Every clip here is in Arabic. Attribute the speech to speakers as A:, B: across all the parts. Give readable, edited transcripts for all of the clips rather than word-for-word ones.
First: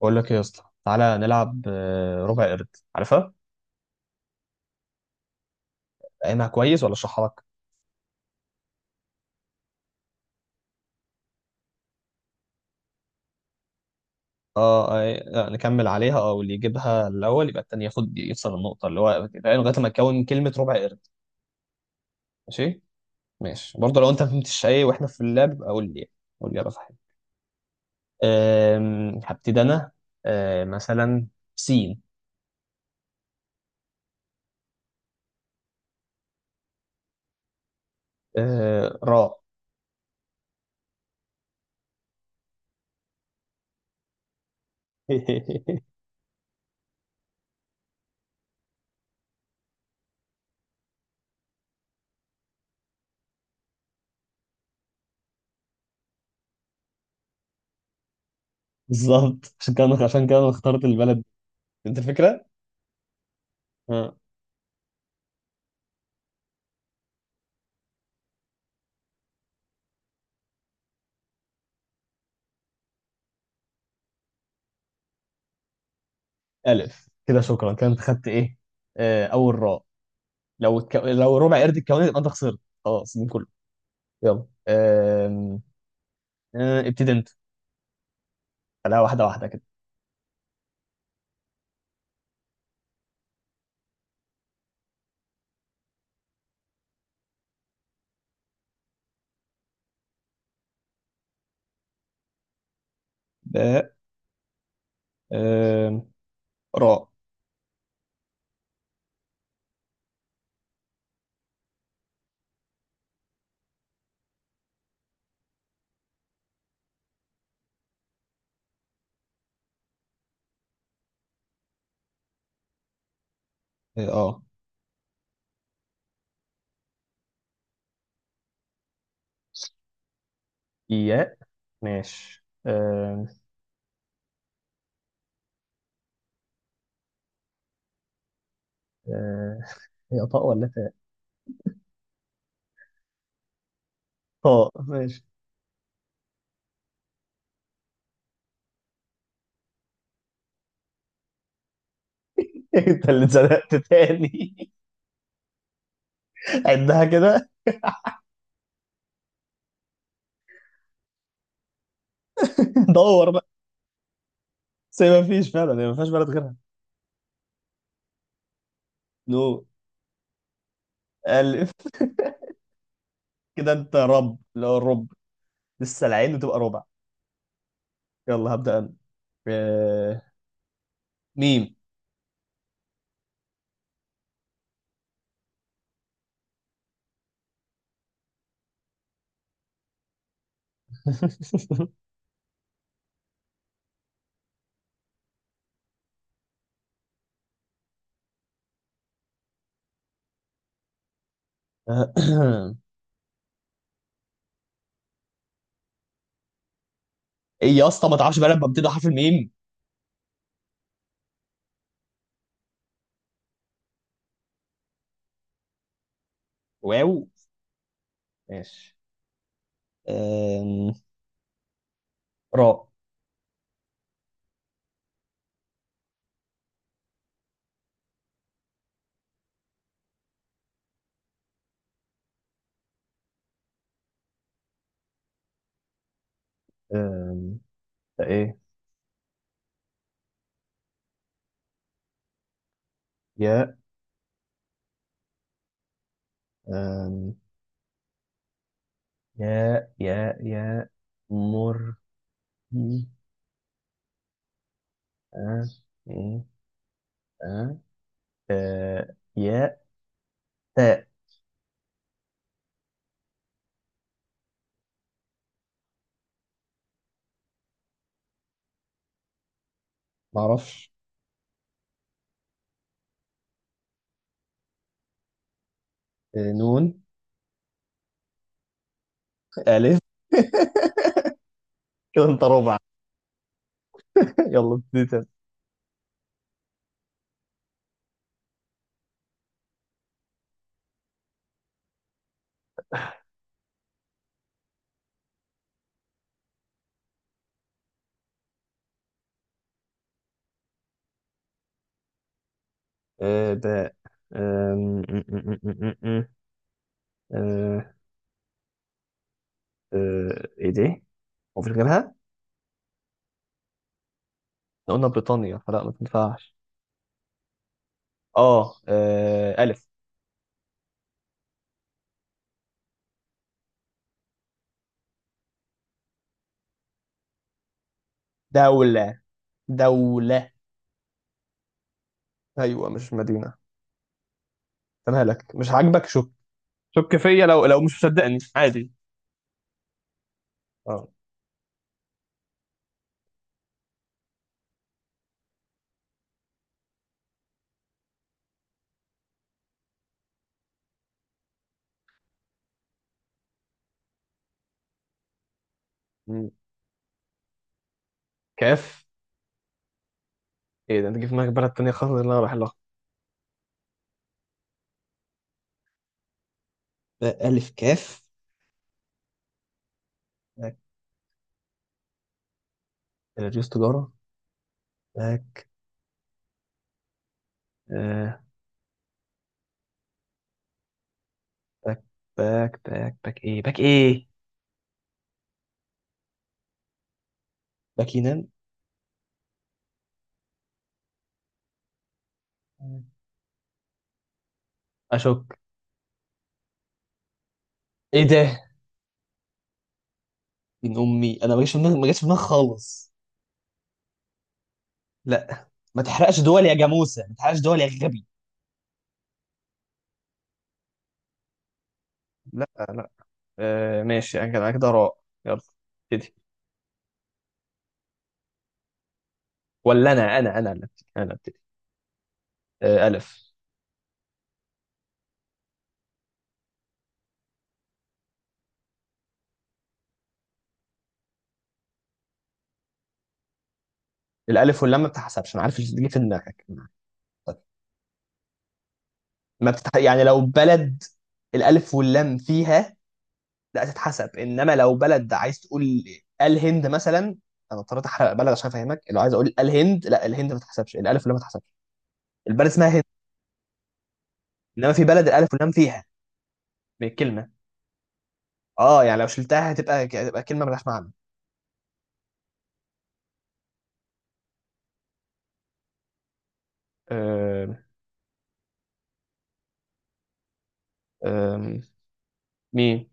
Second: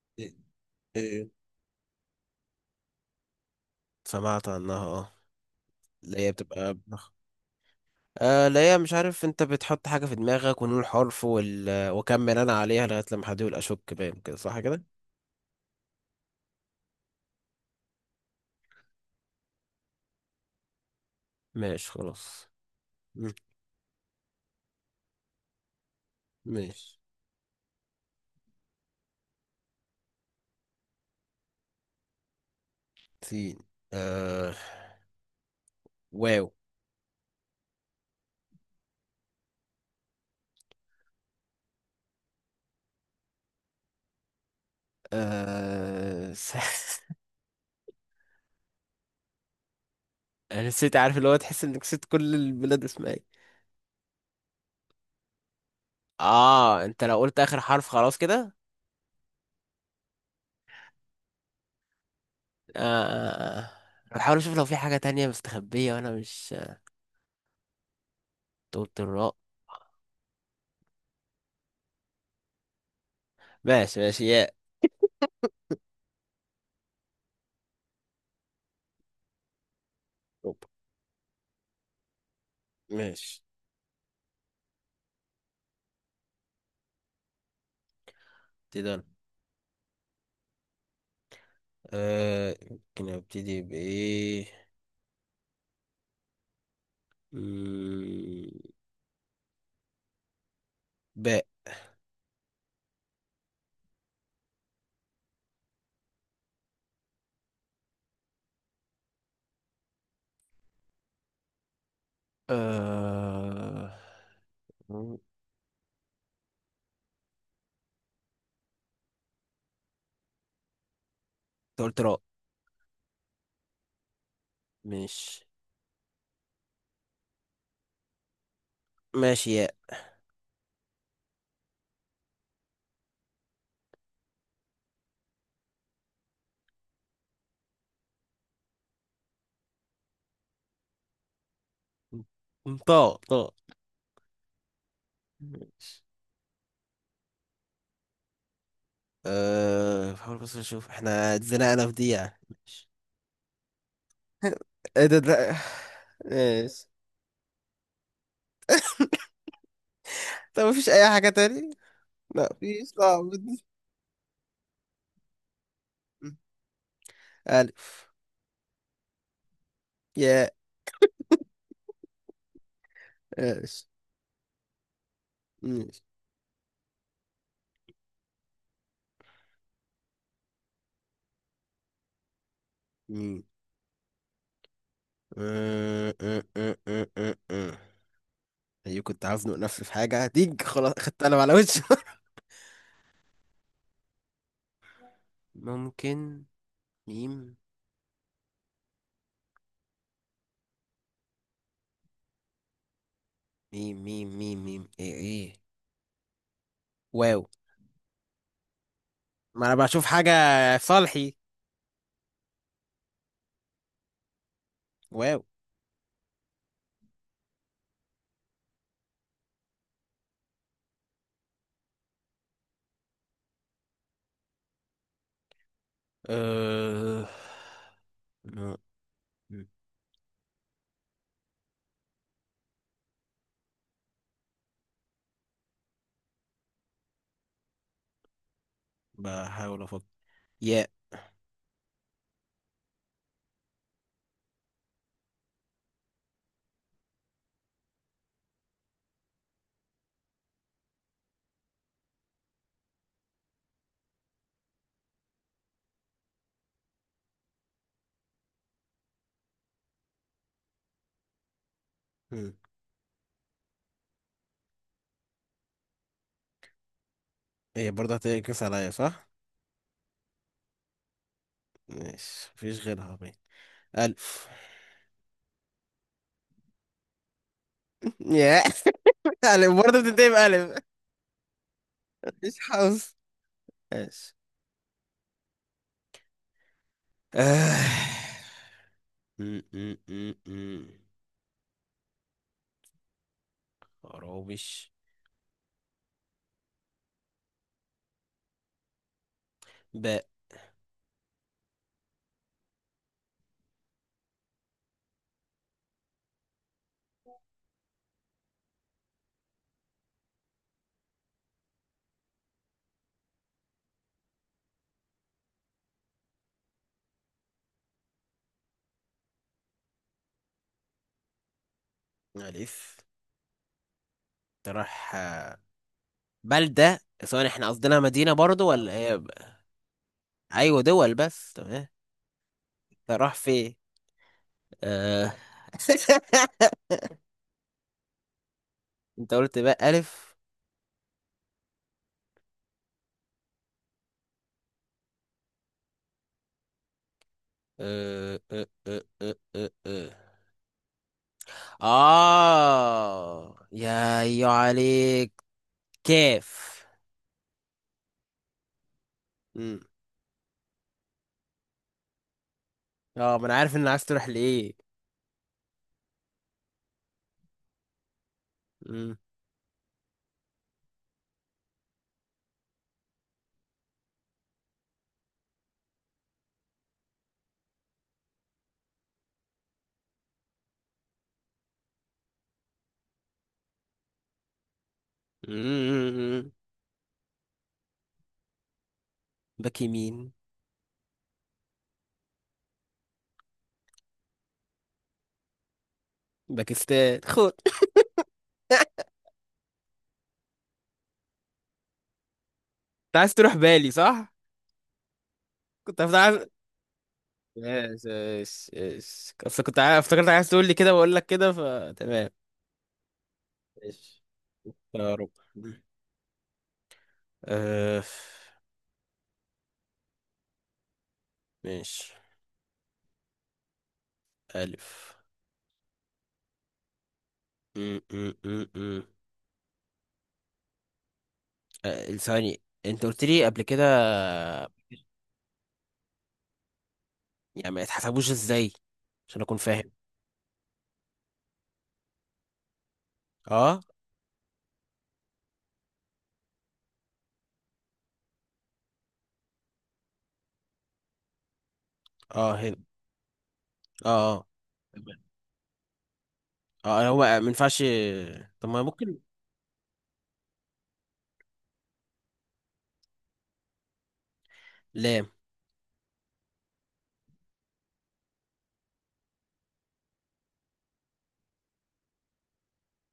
A: بقول لك ايه يا اسطى؟ تعالى
B: إيه،
A: نلعب ربع قرد. عارفها؟
B: سمعت عنها اه. اللي هي
A: فاهمها
B: بتبقى
A: كويس ولا
B: بنخ...
A: اشرحها لك؟
B: اللي هي مش عارف، انت بتحط حاجة في دماغك ونقول حرف، وال... وكمل انا عليها لغاية لما حد يقول اشك، باين كده، صح كده.
A: اه، نكمل عليها. اه، واللي يجيبها الاول يبقى التاني ياخد، يكسب النقطه. اللي هو فاهم لغايه ما تكون كلمه ربع قرد.
B: ماشي خلاص.
A: ماشي.
B: مم،
A: ماشي برضه، لو انت ما فهمتش ايه واحنا في اللعب يبقى قول لي، يعني. قول لي ابقى فاهم.
B: ماشي.
A: هبتدي انا. مثلا سين.
B: سين آه واو
A: راء.
B: آه س... انا نسيت، عارف اللي هو تحس انك نسيت كل البلاد اسمها ايه. اه انت لو قلت اخر حرف خلاص كده.
A: بالظبط، عشان كده عشان كده انا اخترت البلد دي. انت الفكره.
B: آه.
A: آه.
B: بحاول اشوف لو في حاجة تانية مستخبية وانا مش قلت الراء. ماشي ماشي، ياء.
A: الف. كده شكرا. كده انت خدت ايه؟ اول راء. لو ربع قرد الكواني يبقى انت خسرت خلاص من
B: ماشي،
A: كله. يلا أم... أه، ابتدي انت.
B: ابتدي
A: خليها
B: انا.
A: واحده واحده كده.
B: آه يمكن ابتدي بايه. مم، باء.
A: ب. أم... راء.
B: آه. مم، انت قلت راء.
A: اه.
B: ماشي. ماشي ياء.
A: ياء. ماشي أم... أه، هي طاء ولا تاء؟
B: مم، طاء طاء.
A: طاء. ماشي.
B: ماشي. آه بحاول بس اشوف احنا اتزنقنا في دي، يعني ماشي.
A: انت اللي اتزنقت تاني.
B: ايه ده. ماشي.
A: عدها كده.
B: طب مفيش اي حاجة تاني. لا مفيش، صعب
A: دور بقى.
B: دي.
A: بس هي ما فيش فعلا، هي ما فيهاش بلد غيرها.
B: ألف،
A: نو.
B: ياء.
A: الف. كده
B: ماشي
A: انت رب، اللي هو الرب.
B: ماشي.
A: لسه العين وتبقى ربع. يلا هبدأ انا. أه، ميم.
B: مم. آه. ايوه كنت هزنق نفسي في حاجة هتيج، خلاص خدت قلم على وشه. ممكن. ميم ميم ميم ميم ميم، ايه ايه. واو.
A: ايه يا اسطى، ما تعرفش بقى لما بتبدا حرف الميم؟
B: ما انا بشوف حاجة في صالحي. واو.
A: واو. ماشي. أم... راء.
B: أه... م- م-
A: أم... ده ايه؟
B: بحاول افكر. ياء.
A: يا. أم... يا مر. أه. إيه؟ أه. أه. يا. تاء.
B: م. ايه برضه هتنكس عليا، صح؟
A: معرفش.
B: ماشي، مفيش غيرها باين. ألف.
A: أه. نون.
B: ياء. ألف، برضه
A: ألف.
B: بتنتهي بألف.
A: كده انت
B: مفيش
A: ربع.
B: حظ. ماشي.
A: يلا ابتدي تاني.
B: آه. م. خرابش. باء.
A: أه. باء. أم... أم، أم، أم، أم، أم. أه. أه. ايه دي؟ مفيش غيرها؟ احنا قلنا بريطانيا، فلا ما تنفعش. اه، ألف.
B: ألف. تروح آه، بلدة سواء، احنا قصدنا مدينة برضو ولا هي
A: دولة. دولة.
B: أيوة، دول بس، تمام.
A: ايوه، مش
B: تروح
A: مدينه.
B: في
A: أنا
B: آه...
A: لك مش عاجبك؟ شك. شك فيا، لو مش مصدقني عادي.
B: انت قلت بقى ألف.
A: اه.
B: آه، آه، يا أيوة عليك.
A: مم.
B: كيف.
A: كاف.
B: مم.
A: ايه ده، انت جه في دماغك بلد تانية خالص اللي انا رايح لها؟
B: اه ما انا عارف ان عايز تروح لإيه.
A: الف كاف.
B: مم.
A: باك. رئيس تجارة. باك. آه. باك. باك باك باك ايه؟ باك ايه؟
B: مم.
A: باكينان.
B: باك يمين.
A: اشك.
B: باكستان خد.
A: ايه ده؟ من امي، انا ما جاش في دماغي، ما جاش في دماغي خالص.
B: انت عايز تروح بالي، صح؟
A: لا،
B: كنت
A: ما تحرقش
B: عايز.
A: دول يا جاموسه، ما تحرقش دول يا
B: يس
A: غبي.
B: يس يس، اصل كنت افتكرت عايز تقول لي كده واقول لك كده، فتمام.
A: لا، لا.
B: ماشي،
A: ماشي. انا كده، أنا كده
B: يا
A: راء.
B: رب.
A: يلا ابتدي.
B: أه.
A: ولا انا اللي ابتدي؟ انا ابتدي.
B: ماشي
A: الف.
B: ألف. م. أه، ثواني، أنت قلت لي قبل كده
A: الالف واللام ما بتحسبش، انا عارف اللي بتيجي في دماغك. طيب.
B: يعني ما يتحسبوش إزاي، عشان أكون
A: ما
B: فاهم.
A: بتتح... يعني لو بلد الالف واللام فيها
B: أه.
A: لا تتحسب. انما لو بلد عايز تقول الهند مثلا، انا اضطريت احرق بلد عشان افهمك. لو عايز اقول الهند، لا، الهند ما تتحسبش الالف واللام، ما تتحسبش.
B: أه
A: البلد
B: هنا.
A: اسمها هند.
B: أه. أه،
A: انما في
B: تمام.
A: بلد الالف واللام فيها
B: أه هو ما
A: بالكلمه.
B: ينفعش. طب ما
A: اه،
B: ممكن.
A: يعني لو شلتها هتبقى كلمه ملهاش معنى.
B: لام.
A: آه... آه... مين.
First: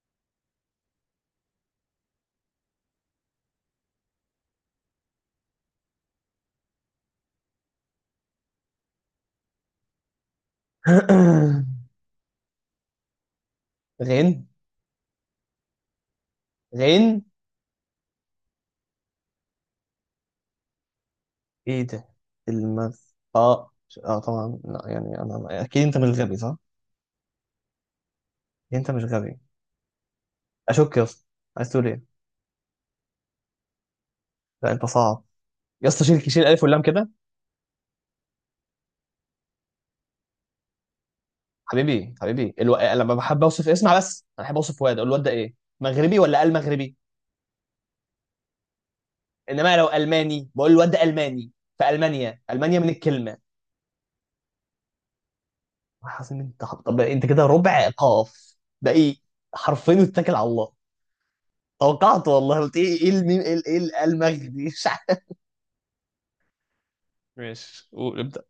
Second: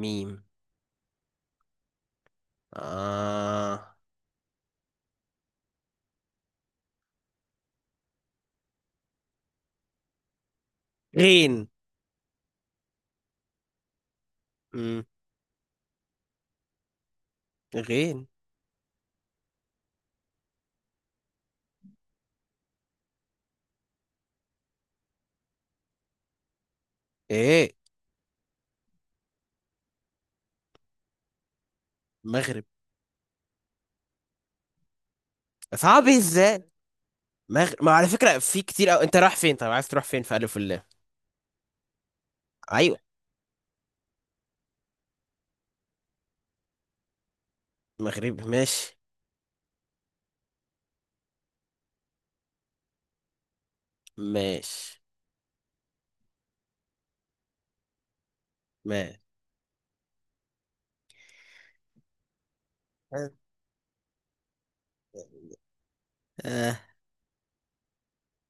B: ميم. آه. غين.
A: غين.
B: م.
A: غين.
B: غين.
A: ايه ده؟ المغ اه طبعا لا. يعني انا اكيد انت مش غبي، صح؟
B: إيه.
A: أكيد انت مش غبي. اشك يا اسطى. عايز تقول ايه؟
B: مغرب.
A: لا، انت صعب. يا اسطى
B: صعب
A: شيل شيل الف
B: إزاي.
A: واللام كده.
B: مغ... ما على فكرة في كتير، انت رايح فين، طيب عايز تروح فين في ألف الله.
A: حبيبي حبيبي،
B: ايوه،
A: لما بحب اوصف، اسمع بس، انا بحب اوصف واد، اقول الواد ده ايه؟ مغربي ولا المغربي؟
B: مغرب. ماشي.
A: انما لو الماني بقول الواد ده الماني، في المانيا، المانيا من الكلمه.
B: ماشي
A: حاسس انت؟ طب انت كده ربع قاف، ده ايه؟
B: ماشي.
A: حرفين واتكل على الله. توقعت، والله، قلت ايه؟ ايه الميم، ايه، إيه المغربي؟ مش عارف.
B: اه،
A: ماشي، قول ابدأ.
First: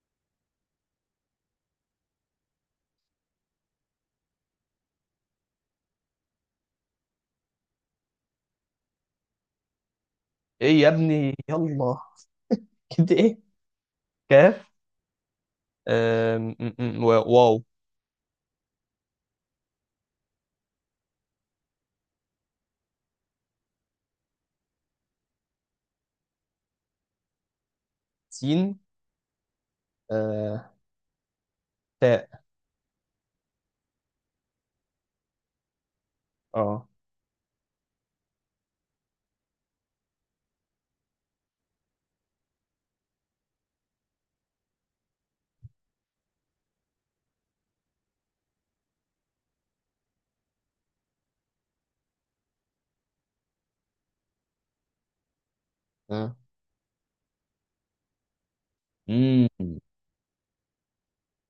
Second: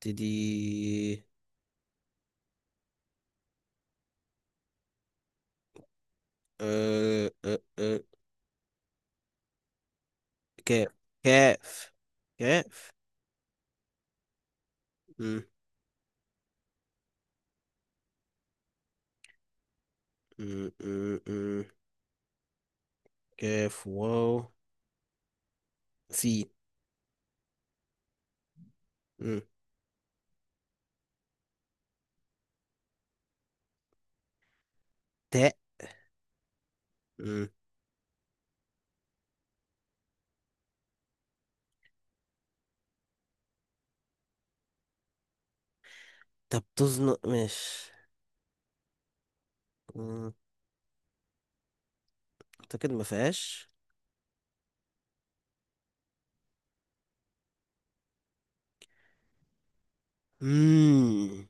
B: تدي. أه.
A: ايه
B: كاف
A: يا ابني؟
B: كاف
A: يلا.
B: كاف.
A: كده ايه؟ كاف.
B: م-
A: آم، م- م- و- واو.
B: م- م- م. كاف واو. سين.
A: سين.
B: م.
A: آه، تاء.
B: تاء.
A: اه.
B: م. طب تزنق، ماشي. م. اعتقد ما فيهاش.
A: آه. امم.
B: مم.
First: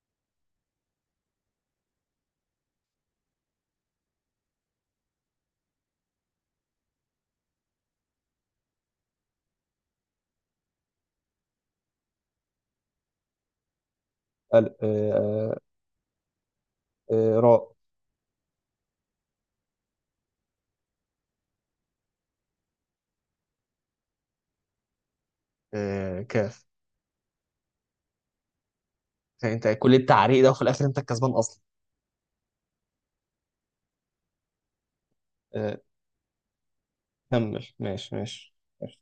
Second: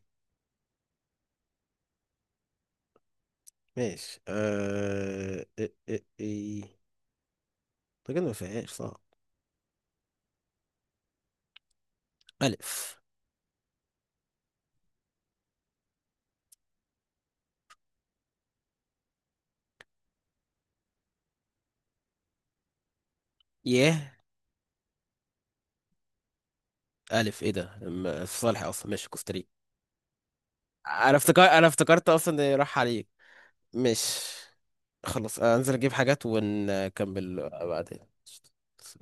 B: ماشي أه. اعتقد ما فيهاش، صح. ألف.
A: ال- آه، آه، راء.
B: ياه.
A: كاف.
B: ألف إيه ده، في صالح أصلا. ماشي كوستاريكا.
A: يعني انت كل التعريق ده وفي الاخر انت
B: أنا
A: الكسبان
B: افتكر،
A: اصلا؟
B: أنا افتكرت أصلا إن راح عليك. مش. خلاص، أنزل
A: آه،
B: أجيب حاجات ونكمل
A: كمل.
B: بعدين.
A: ماشي. ماشي. ماشي.